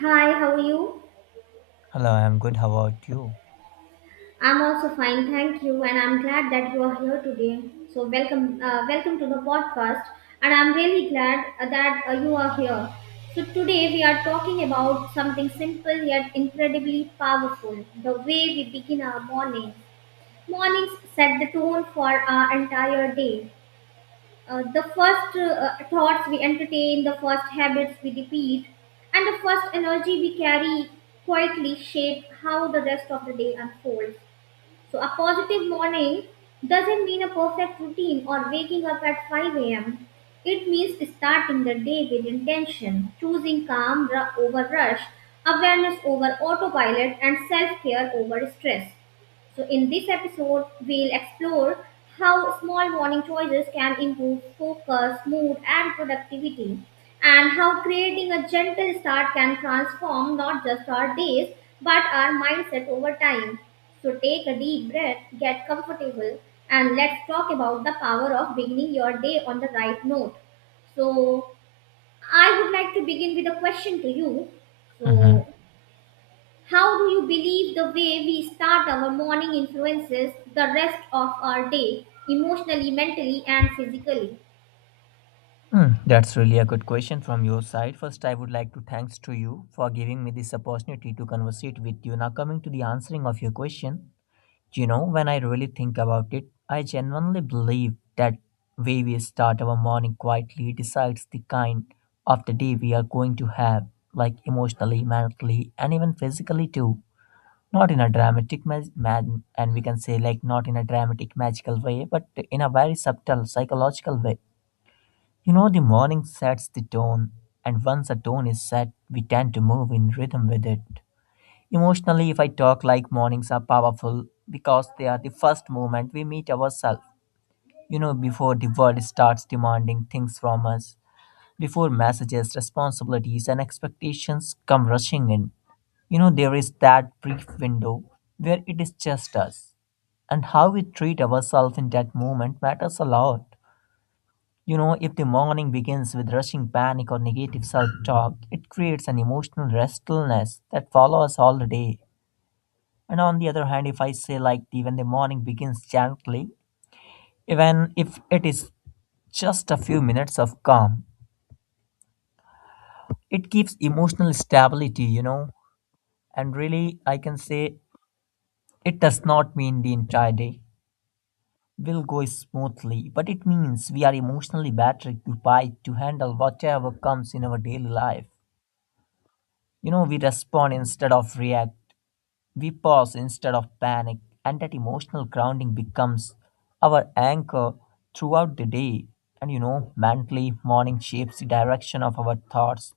Hi, how are you? Hello, I'm good. How about you? I'm also fine, thank you, and I'm glad that you are here today. So welcome, welcome to the podcast, and I'm really glad that you are here. So today we are talking about something simple yet incredibly powerful: the way we begin our morning. Mornings set the tone for our entire day. The first thoughts we entertain, the first habits we repeat, and the first energy we carry quietly shape how the rest of the day unfolds. So a positive morning doesn't mean a perfect routine or waking up at 5 a.m. It means starting the day with intention, choosing calm over rush, awareness over autopilot, and self care over stress. So in this episode, we'll explore how small morning choices can improve focus, mood, and productivity, and how creating a gentle start can transform not just our days but our mindset over time. So take a deep breath, get comfortable, and let's talk about the power of beginning your day on the right note. So I would like to begin with a question to you. hmm So how do you believe the way we start our morning influences the rest of our day, emotionally, mentally, and physically? that's really a good question from your side. First, I would like to thanks to you for giving me this opportunity to conversate with you. Now, coming to the answering of your question, you know, when I really think about it, I genuinely believe that way we start our morning quietly decides the kind of the day we are going to have, like emotionally, mentally, and even physically too. Not in a dramatic and we can say like not in a dramatic magical way but in a very subtle psychological way. You know, the morning sets the tone, and once a tone is set we tend to move in rhythm with it. Emotionally if I talk, like mornings are powerful because they are the first moment we meet ourselves, you know, before the world starts demanding things from us, before messages, responsibilities and expectations come rushing in. You know, there is that brief window where it is just us, and how we treat ourselves in that moment matters a lot. You know, if the morning begins with rushing panic or negative self talk, it creates an emotional restlessness that follows all the day. And on the other hand, if I say, like, the, when the morning begins gently, even if it is just a few minutes of calm, it gives emotional stability, you know, and really, I can say it does not mean the entire day will go smoothly, but it means we are emotionally better equipped to handle whatever comes in our daily life. You know, we respond instead of react, we pause instead of panic, and that emotional grounding becomes our anchor throughout the day. And you know, mentally, morning shapes the direction of our thoughts,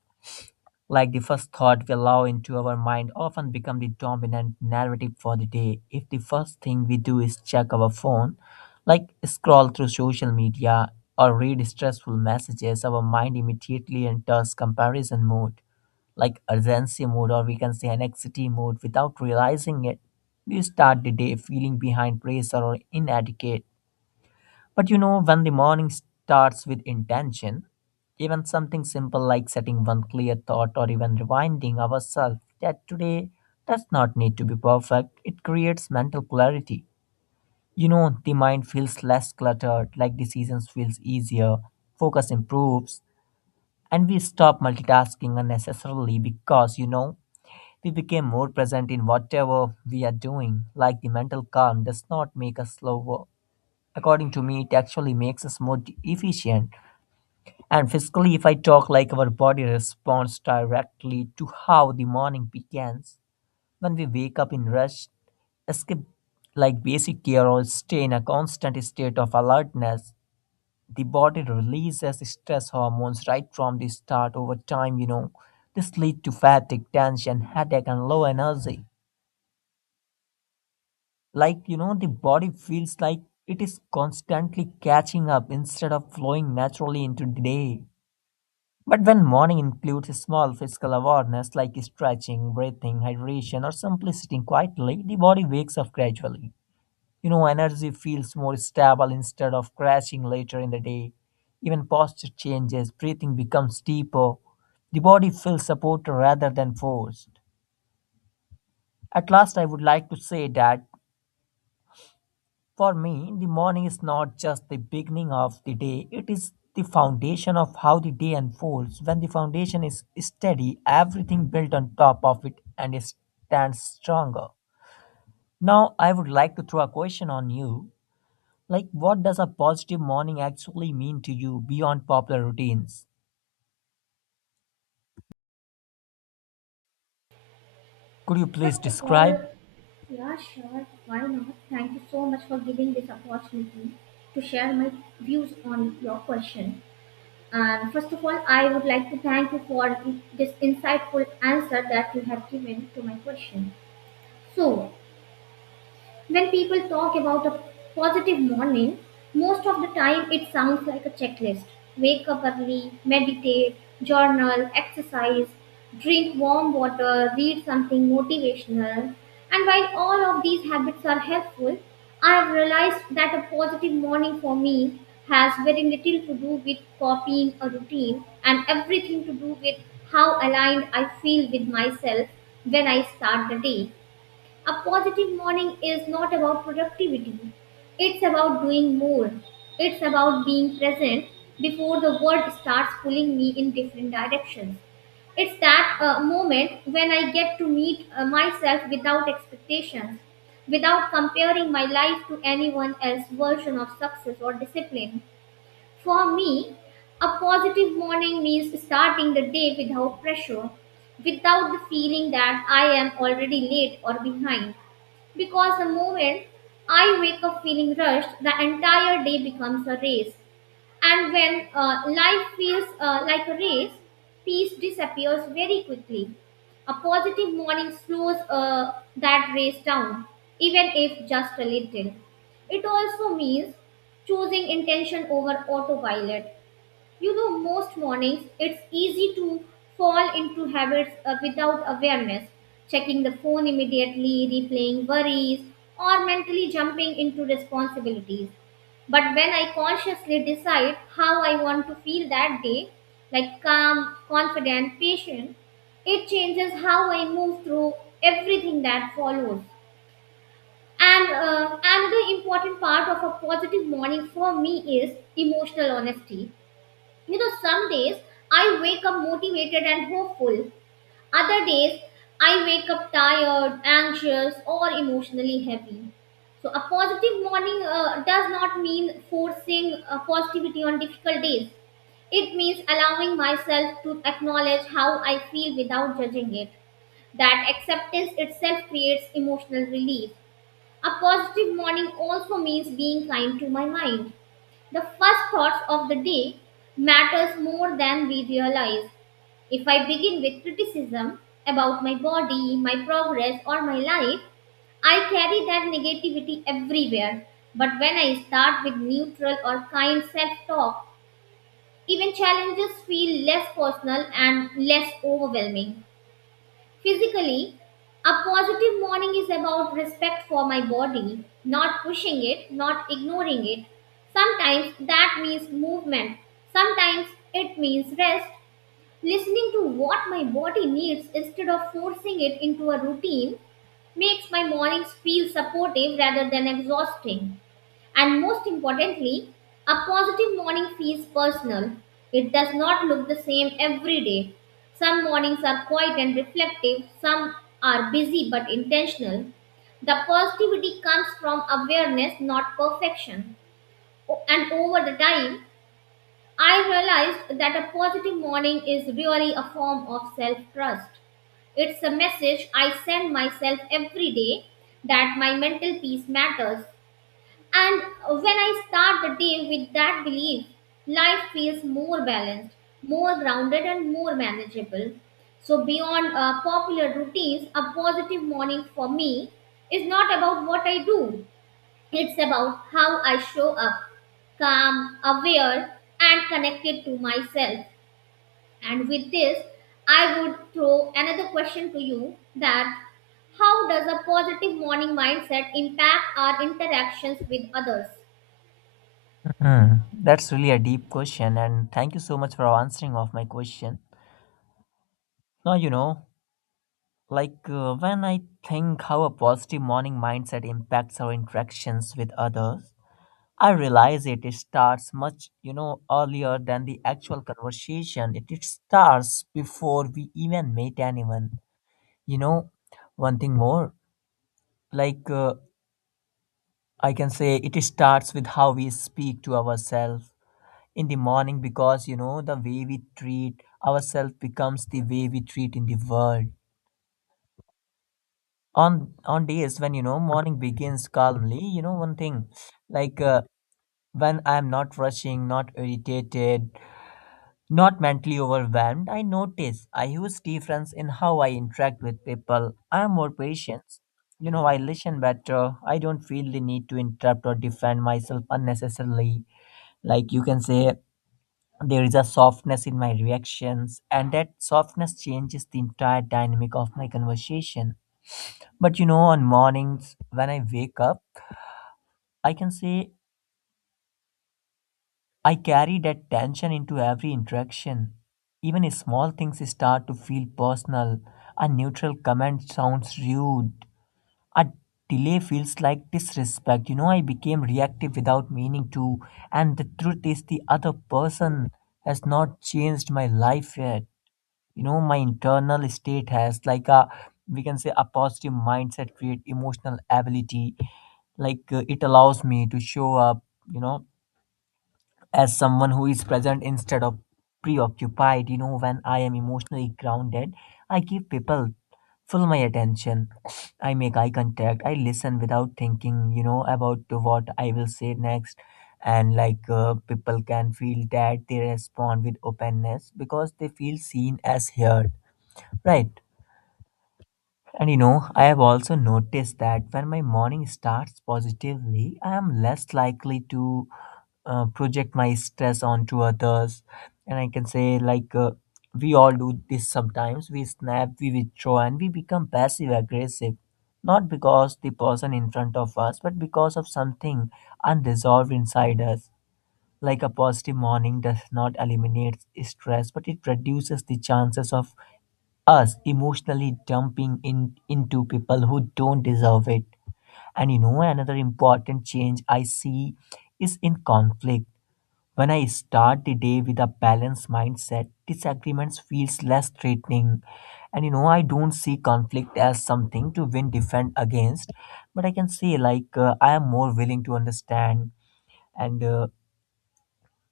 like the first thought we allow into our mind often become the dominant narrative for the day. If the first thing we do is check our phone, like scroll through social media or read stressful messages, our mind immediately enters comparison mode, like urgency mode, or we can say anxiety mode without realizing it. We start the day feeling behind, pressure, or inadequate. But you know, when the morning starts with intention, even something simple like setting one clear thought or even reminding ourselves that today does not need to be perfect, it creates mental clarity. You know, the mind feels less cluttered, like decisions feels easier, focus improves, and we stop multitasking unnecessarily because, you know, we became more present in whatever we are doing, like the mental calm does not make us slower. According to me, it actually makes us more efficient. And physically, if I talk like our body responds directly to how the morning begins, when we wake up in rush, skip like basic care or stay in a constant state of alertness, the body releases stress hormones right from the start over time, you know. This leads to fatigue, tension, headache, and low energy. Like, you know, the body feels like it is constantly catching up instead of flowing naturally into the day. But when morning includes a small physical awareness like stretching, breathing, hydration, or simply sitting quietly, the body wakes up gradually. You know, energy feels more stable instead of crashing later in the day. Even posture changes, breathing becomes deeper. The body feels supported rather than forced. At last, I would like to say that for me, the morning is not just the beginning of the day, it is the foundation of how the day unfolds. When the foundation is steady, everything built on top of it and it stands stronger. Now, I would like to throw a question on you. Like, what does a positive morning actually mean to you beyond popular routines? Could you please First of all, describe? yeah, sure, why not? Thank you so much for giving this opportunity to share my views on your question. And first of all, I would like to thank you for this insightful answer that you have given to my question. So when people talk about a positive morning, most of the time it sounds like a checklist. Wake up early, meditate, journal, exercise, drink warm water, read something motivational. And while all of these habits are helpful, I have realized that a positive morning for me has very little to do with copying a routine and everything to do with how aligned I feel with myself when I start the day. A positive morning is not about productivity. It's about doing more. It's about being present before the world starts pulling me in different directions. It's that moment when I get to meet myself without expectations, without comparing my life to anyone else's version of success or discipline. For me, a positive morning means starting the day without pressure, without the feeling that I am already late or behind, because the moment I wake up feeling rushed, the entire day becomes a race. And when life feels like a race, peace disappears very quickly. A positive morning slows that race down, even if just a little. It also means choosing intention over autopilot. You know, most mornings it's easy to fall into habits without awareness, checking the phone immediately, replaying worries, or mentally jumping into responsibilities. But when I consciously decide how I want to feel that day, like calm, confident, patient, it changes how I move through everything that follows. And another important part of a positive morning for me is emotional honesty. You know, some days I wake up motivated and hopeful. Other days I wake up tired, anxious, or emotionally heavy. So a positive morning does not mean forcing positivity on difficult days. It means allowing myself to acknowledge how I feel without judging it. That acceptance itself creates emotional relief. A positive morning also means being kind to my mind. The first thoughts of the day matters more than we realize. If I begin with criticism about my body, my progress or my life, I carry that negativity everywhere. But when I start with neutral or kind self-talk, even challenges feel less personal and less overwhelming. Physically, a positive morning is about respect for my body, not pushing it, not ignoring it. Sometimes that means movement, sometimes it means rest. Listening to what my body needs instead of forcing it into a routine makes my mornings feel supportive rather than exhausting. And most importantly, a positive morning feels personal. It does not look the same every day. Some mornings are quiet and reflective, some are busy but intentional. The positivity comes from awareness, not perfection. And over the time, I realized that a positive morning is really a form of self trust. It's a message I send myself every day that my mental peace matters, and when I start the day with that belief, life feels more balanced, more grounded, and more manageable. So beyond popular routines, a positive morning for me is not about what I do, it's about how I show up, calm, aware, and connected to myself. And with this, I would throw another question to you: that how does a positive morning mindset impact our interactions with others? Hmm, that's really a deep question, and thank you so much for answering of my question. Now you know, like when I think how a positive morning mindset impacts our interactions with others, I realize it starts much, you know, earlier than the actual conversation. It starts before we even meet anyone. You know, one thing more, like I can say it starts with how we speak to ourselves in the morning because, you know, the way we treat ourselves becomes the way we treat in the world on days when, you know, morning begins calmly. You know, one thing, like when I am not rushing, not irritated, not mentally overwhelmed, I notice a huge difference in how I interact with people. I am more patient, you know, I listen better, I don't feel the need to interrupt or defend myself unnecessarily, like you can say there is a softness in my reactions and that softness changes the entire dynamic of my conversation. But you know, on mornings when I wake up, I can say I carry that tension into every interaction. Even if small things start to feel personal. A neutral comment sounds rude. A delay feels like disrespect. You know, I became reactive without meaning to. And the truth is, the other person has not changed my life yet. You know, my internal state has, like, a, we can say a positive mindset create emotional ability, like it allows me to show up, you know, as someone who is present instead of preoccupied. You know, when I am emotionally grounded I give people full my attention, I make eye contact, I listen without thinking, you know, about to what I will say next. And like people can feel that, they respond with openness because they feel seen as heard. Right. And you know, I have also noticed that when my morning starts positively, I am less likely to project my stress onto others. And I can say, like, we all do this sometimes. We snap, we withdraw, and we become passive aggressive. Not because the person in front of us, but because of something unresolved inside us. Like a positive morning does not eliminate stress, but it reduces the chances of us emotionally dumping in into people who don't deserve it. And you know, another important change I see is in conflict. When I start the day with a balanced mindset, disagreements feels less threatening, and you know, I don't see conflict as something to win defend against, but I can say like I am more willing to understand, and uh,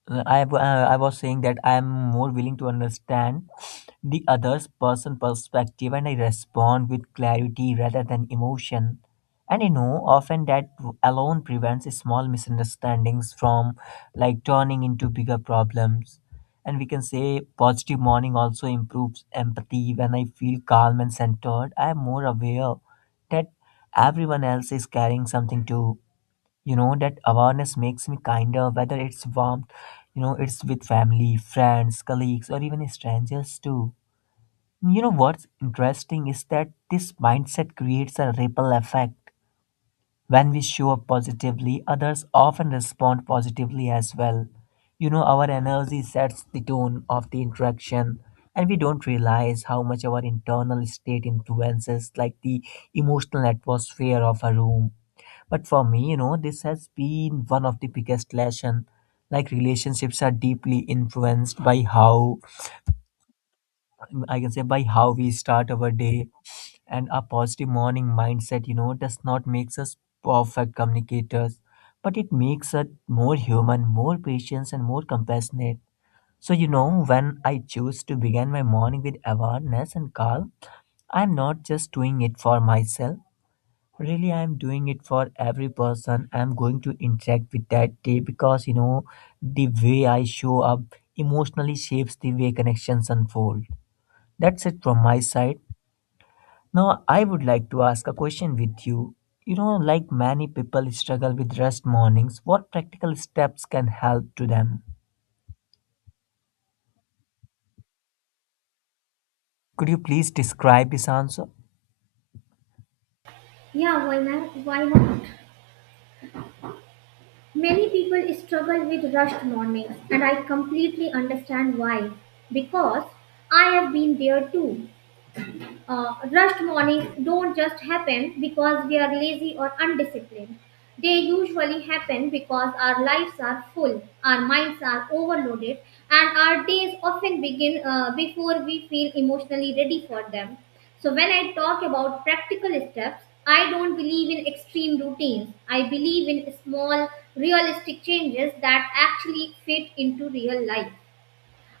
uh, I w- uh, I was saying that I am more willing to understand the other's person perspective and I respond with clarity rather than emotion. And I know often that alone prevents small misunderstandings from like turning into bigger problems. And we can say positive morning also improves empathy. When I feel calm and centered, I am more aware that everyone else is carrying something too. You know, that awareness makes me kinder, whether it's warmth, you know, it's with family, friends, colleagues, or even strangers too. You know, what's interesting is that this mindset creates a ripple effect. When we show up positively, others often respond positively as well. You know, our energy sets the tone of the interaction, and we don't realize how much our internal state influences like the emotional atmosphere of a room. But for me, you know, this has been one of the biggest lesson. Like relationships are deeply influenced by how, I can say by how we start our day, and a positive morning mindset, you know, does not makes us perfect communicators, but it makes us more human, more patient, and more compassionate. So you know, when I choose to begin my morning with awareness and calm, I'm not just doing it for myself. Really, I'm doing it for every person I'm going to interact with that day because, you know, the way I show up emotionally shapes the way connections unfold. That's it from my side. Now I would like to ask a question with you. You know, like many people struggle with rest mornings, what practical steps can help to them? Could you please describe this answer? Yeah, why not? Why not? Many people struggle with rushed mornings, and I completely understand why. Because I have been there too. Rushed mornings don't just happen because we are lazy or undisciplined. They usually happen because our lives are full, our minds are overloaded, and our days often begin before we feel emotionally ready for them. So when I talk about practical steps, I don't believe in extreme routines. I believe in small, realistic changes that actually fit into real life.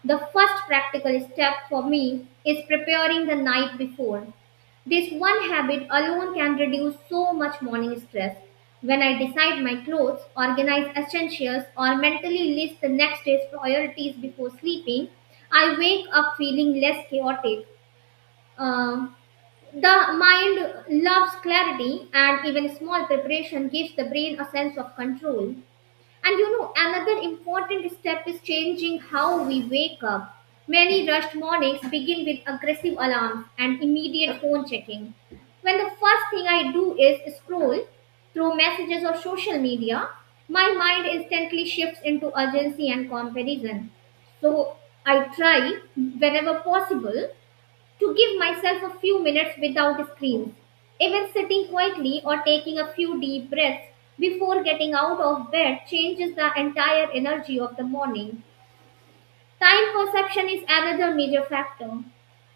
The first practical step for me is preparing the night before. This one habit alone can reduce so much morning stress. When I decide my clothes, organize essentials, or mentally list the next day's priorities before sleeping, I wake up feeling less chaotic. Um, the mind loves clarity, and even small preparation gives the brain a sense of control. And you know, another important step is changing how we wake up. Many rushed mornings begin with aggressive alarms and immediate phone checking. When the first thing I do is scroll through messages or social media, my mind instantly shifts into urgency and comparison. So I try, whenever possible, to give myself a few minutes without screens. Even sitting quietly or taking a few deep breaths before getting out of bed changes the entire energy of the morning. Time perception is another major factor.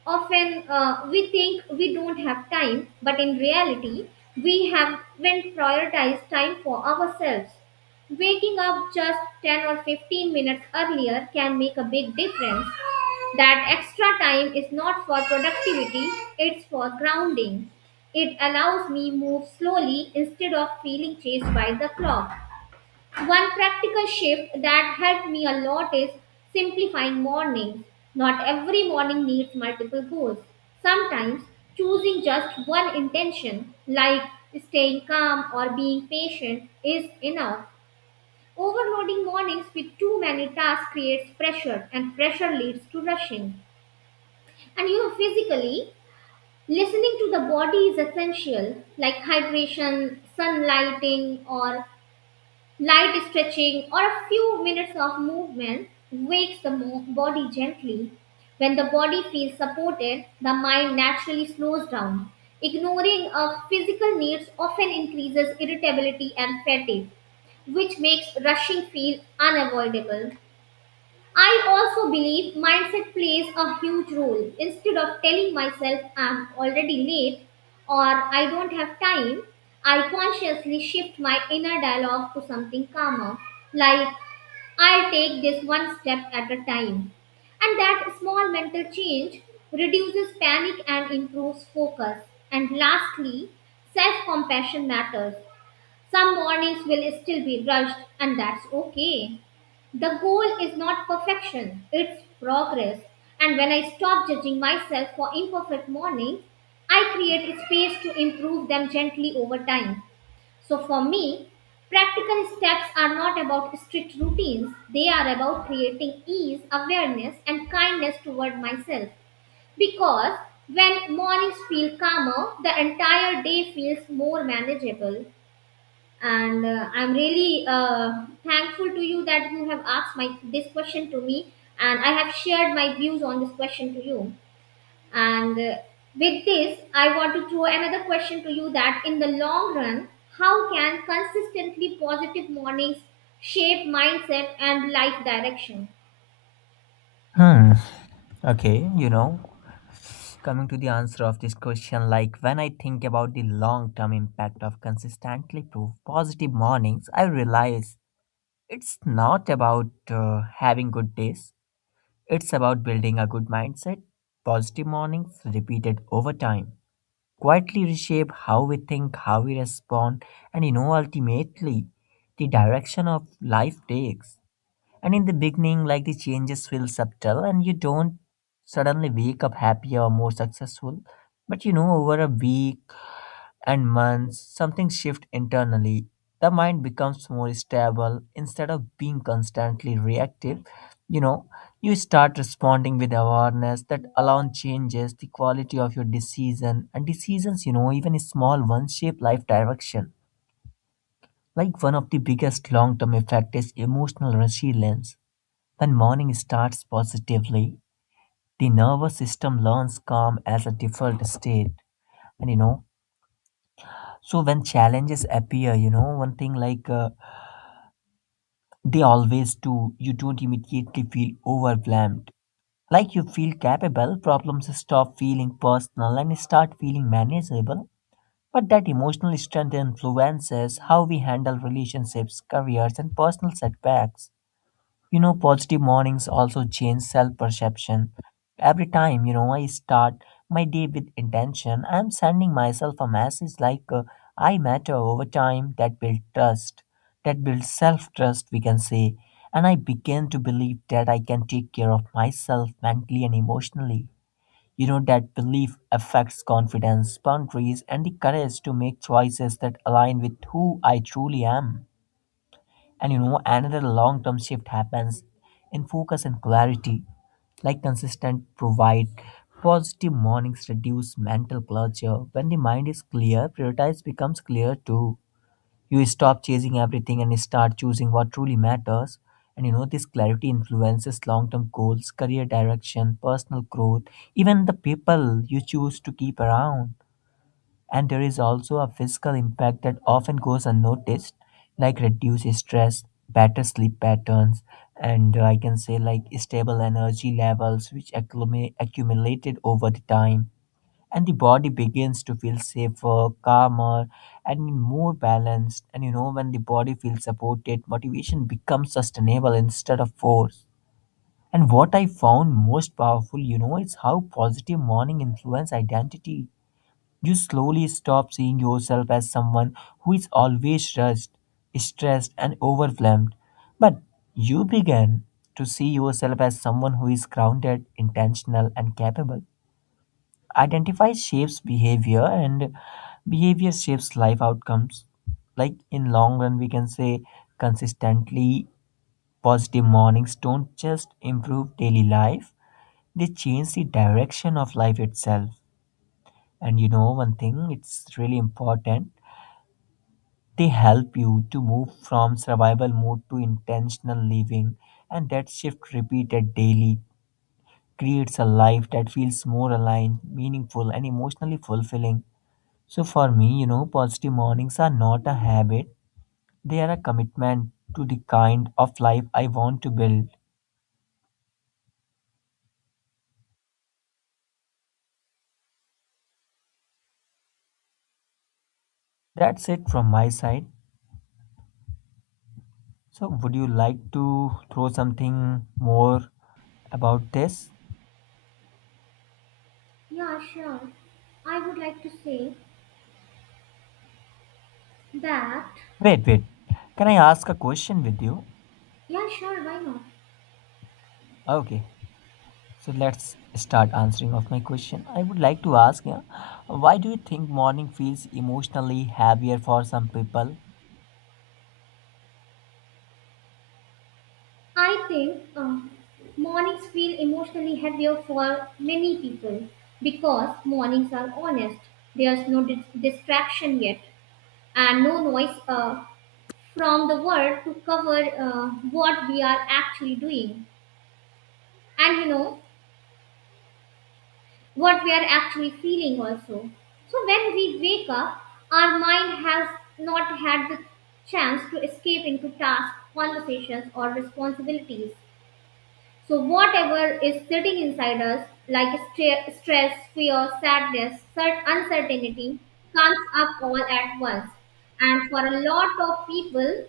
Often we think we don't have time, but in reality, we haven't prioritized time for ourselves. Waking up just 10 or 15 minutes earlier can make a big difference. That extra time is not for productivity, it's for grounding. It allows me move slowly instead of feeling chased by the clock. One practical shift that helped me a lot is simplifying mornings. Not every morning needs multiple goals. Sometimes choosing just one intention, like staying calm or being patient, is enough. Overloading mornings with too many tasks creates pressure, and pressure leads to rushing. And you know, physically, listening to the body is essential, like hydration, sunlighting, or light stretching, or a few minutes of movement wakes the body gently. When the body feels supported, the mind naturally slows down. Ignoring of physical needs often increases irritability and fatigue, which makes rushing feel unavoidable. I also believe mindset plays a huge role. Instead of telling myself I'm already late or I don't have time, I consciously shift my inner dialogue to something calmer, like I'll take this one step at a time. And that small mental change reduces panic and improves focus. And lastly, self compassion matters. Some mornings will still be rushed, and that's okay. The goal is not perfection, it's progress. And when I stop judging myself for imperfect mornings, I create space to improve them gently over time. So for me, practical steps are not about strict routines, they are about creating ease, awareness, and kindness toward myself. Because when mornings feel calmer, the entire day feels more manageable. And I'm really thankful to you that you have asked my this question to me, and I have shared my views on this question to you. And with this I want to throw another question to you: that in the long run, how can consistently positive mornings shape mindset and life direction? hmm okay you know, coming to the answer of this question, like when I think about the long term impact of consistently proof positive mornings, I realize it's not about having good days, it's about building a good mindset. Positive mornings repeated over time quietly reshape how we think, how we respond, and you know, ultimately, the direction of life takes. And in the beginning, like the changes feel subtle and you don't suddenly wake up happier or more successful. But you know, over a week and months, something shifts internally. The mind becomes more stable instead of being constantly reactive. You know, you start responding with awareness that alone changes the quality of your decision and decisions, you know, even small ones shape life direction. Like one of the biggest long term effect is emotional resilience when morning starts positively, the nervous system learns calm as a default state. And you know, so when challenges appear, you know, one thing like they always do, you don't immediately feel overwhelmed. Like you feel capable, problems stop feeling personal and start feeling manageable. But that emotional strength influences how we handle relationships, careers, and personal setbacks. You know, positive mornings also change self perception. Every time, you know, I start my day with intention, I'm sending myself a message like I matter over time that builds trust, that builds self trust, we can say. And I begin to believe that I can take care of myself mentally and emotionally. You know, that belief affects confidence, boundaries, and the courage to make choices that align with who I truly am. And you know, another long term shift happens in focus and clarity. Like consistent provide positive mornings reduce mental clutter. When the mind is clear, prioritize becomes clear too. You stop chasing everything and start choosing what truly matters. And you know, this clarity influences long term goals, career direction, personal growth, even the people you choose to keep around. And there is also a physical impact that often goes unnoticed, like reduced stress, better sleep patterns, and I can say like stable energy levels, which accumulated over the time. And the body begins to feel safer, calmer, and more balanced. And you know, when the body feels supported, motivation becomes sustainable instead of force. And what I found most powerful, you know, is how positive morning influence identity, you slowly stop seeing yourself as someone who is always rushed, stressed, and overwhelmed. But you begin to see yourself as someone who is grounded, intentional, and capable. Identify shapes behavior, and behavior shapes life outcomes. Like in long run, we can say consistently positive mornings don't just improve daily life; they change the direction of life itself. And you know one thing, it's really important. They help you to move from survival mode to intentional living, and that shift repeated daily creates a life that feels more aligned, meaningful, and emotionally fulfilling. So, for me, you know, positive mornings are not a habit, they are a commitment to the kind of life I want to build. That's it from my side. So, would you like to throw something more about this? Yeah, sure, I would like to say that. Wait, wait. Can I ask a question with you? Yeah, sure, why not? Okay. So let's start answering of my question. I would like to ask, yeah, why do you think morning feels emotionally heavier for some people? I think mornings feel emotionally heavier for many people because mornings are honest. There's no distraction yet and no noise from the world to cover what we are actually doing, and you know, what we are actually feeling also. So when we wake up, our mind has not had the chance to escape into tasks, conversations, or responsibilities. So whatever is sitting inside us, like stress, fear, sadness, uncertainty, comes up all at once. And for a lot of people,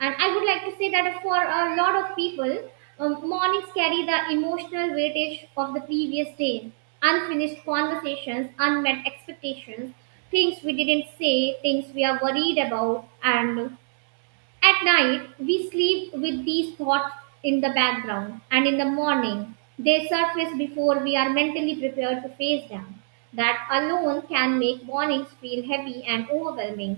and I would like to say that for a lot of people, mornings carry the emotional weightage of the previous day, unfinished conversations, unmet expectations, things we didn't say, things we are worried about, and at night, we sleep with these thoughts in the background, and in the morning, they surface before we are mentally prepared to face them. That alone can make mornings feel heavy and overwhelming.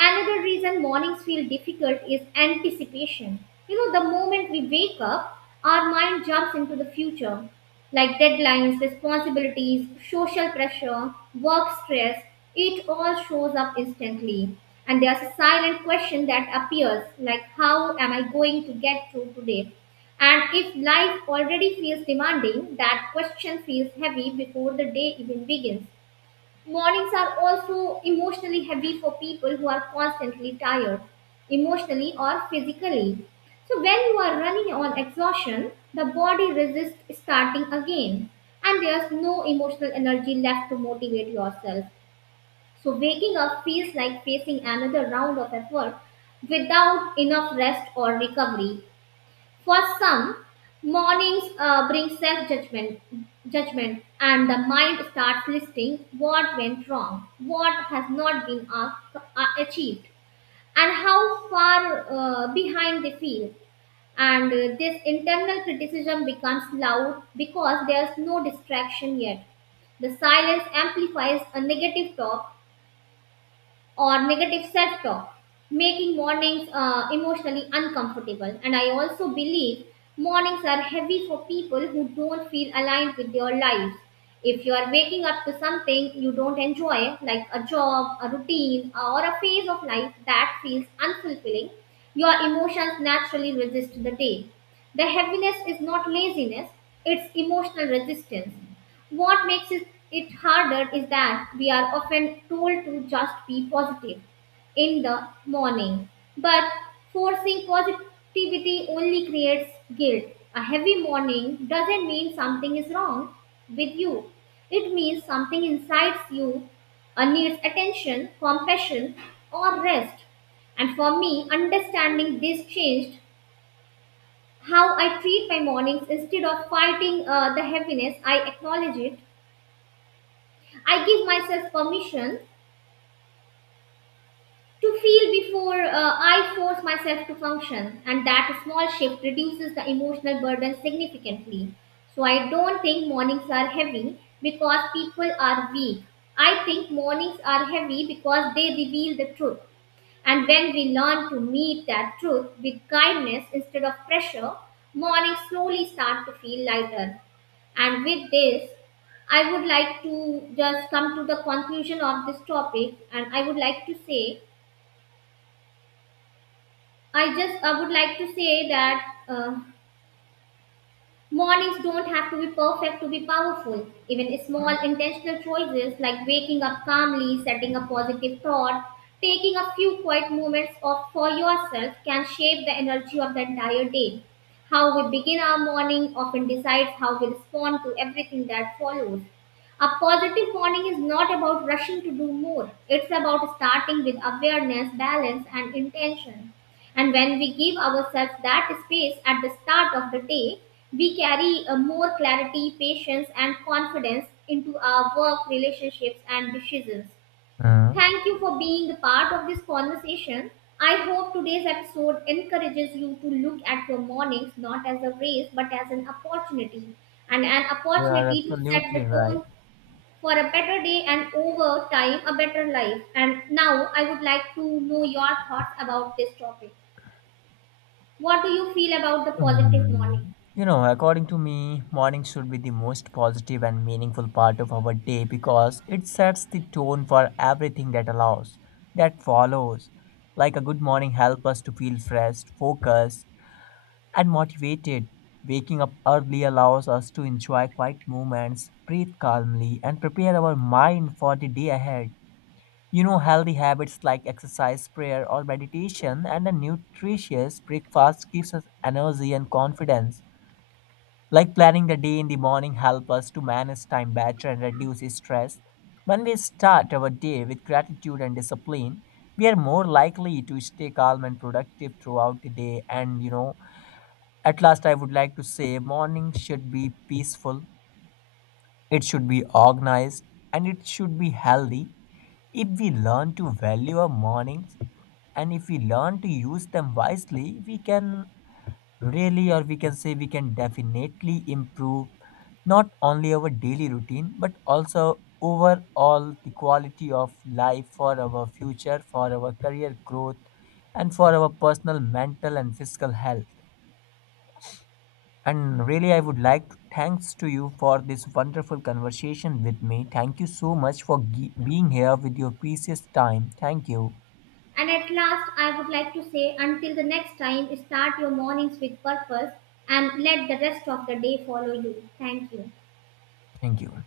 Another reason mornings feel difficult is anticipation. You know, the moment we wake up, our mind jumps into the future, like deadlines, responsibilities, social pressure, work stress. It all shows up instantly. And there's a silent question that appears, like, how am I going to get through today? And if life already feels demanding, that question feels heavy before the day even begins. Mornings are also emotionally heavy for people who are constantly tired, emotionally or physically. So, when you are running on exhaustion, the body resists starting again, and there's no emotional energy left to motivate yourself. So, waking up feels like facing another round of effort without enough rest or recovery. For some, mornings bring self judgment, judgment, and the mind starts listing what went wrong, what has not been achieved, and how far behind they feel. And this internal criticism becomes loud because there's no distraction yet. The silence amplifies a negative talk or negative self talk, making mornings emotionally uncomfortable. And I also believe mornings are heavy for people who don't feel aligned with their lives. If you are waking up to something you don't enjoy, like a job, a routine, or a phase of life that feels unfulfilling, your emotions naturally resist the day. The heaviness is not laziness, it's emotional resistance. What makes it harder is that we are often told to just be positive in the morning. But forcing positivity only creates guilt. A heavy morning doesn't mean something is wrong with you, it means something inside you needs attention, compassion, or rest. And for me, understanding this changed how I treat my mornings instead of fighting the heaviness. I acknowledge it. I give myself permission to feel before I force myself to function, and that small shift reduces the emotional burden significantly. So, I don't think mornings are heavy because people are weak. I think mornings are heavy because they reveal the truth. And when we learn to meet that truth with kindness instead of pressure, mornings slowly start to feel lighter. And with this, I would like to just come to the conclusion of this topic, and I would like to say, I would like to say that mornings don't have to be perfect to be powerful. Even small intentional choices like waking up calmly, setting a positive thought, taking a few quiet moments off for yourself can shape the energy of the entire day. How we begin our morning often decides how we respond to everything that follows. A positive morning is not about rushing to do more. It's about starting with awareness, balance, and intention. And when we give ourselves that space at the start of the day, we carry a more clarity, patience, and confidence into our work, relationships, and decisions. Uh, Thank you for being the part of this conversation. I hope today's episode encourages you to look at your mornings not as a race but as an opportunity and an You are opportunity to set the absolutely right. tone for a better day and over time a better life. And now I would like to know your thoughts about this topic. What do you feel about the positive morning? Mm. You know, according to me, morning should be the most positive and meaningful part of our day because it sets the tone for everything that allows, that follows. Like a good morning helps us to feel fresh, focused, and motivated. Waking up early allows us to enjoy quiet moments, breathe calmly, and prepare our mind for the day ahead. You know, healthy habits like exercise, prayer, or meditation, and a nutritious breakfast gives us energy and confidence. Like planning the day in the morning help us to manage time better and reduce stress. When we start our day with gratitude and discipline, we are more likely to stay calm and productive throughout the day. And you know, at last, I would like to say morning should be peaceful, it should be organized, and it should be healthy. If we learn to value our mornings and if we learn to use them wisely, we can really, or we can say, we can definitely improve not only our daily routine but also overall the quality of life for our future, for our career growth, and for our personal mental and physical health. And really, I would like to thanks to you for this wonderful conversation with me. Thank you so much for being here with your precious time. Thank you. And at last, I would like to say until the next time, start your mornings with purpose and let the rest of the day follow you. Thank you. Thank you.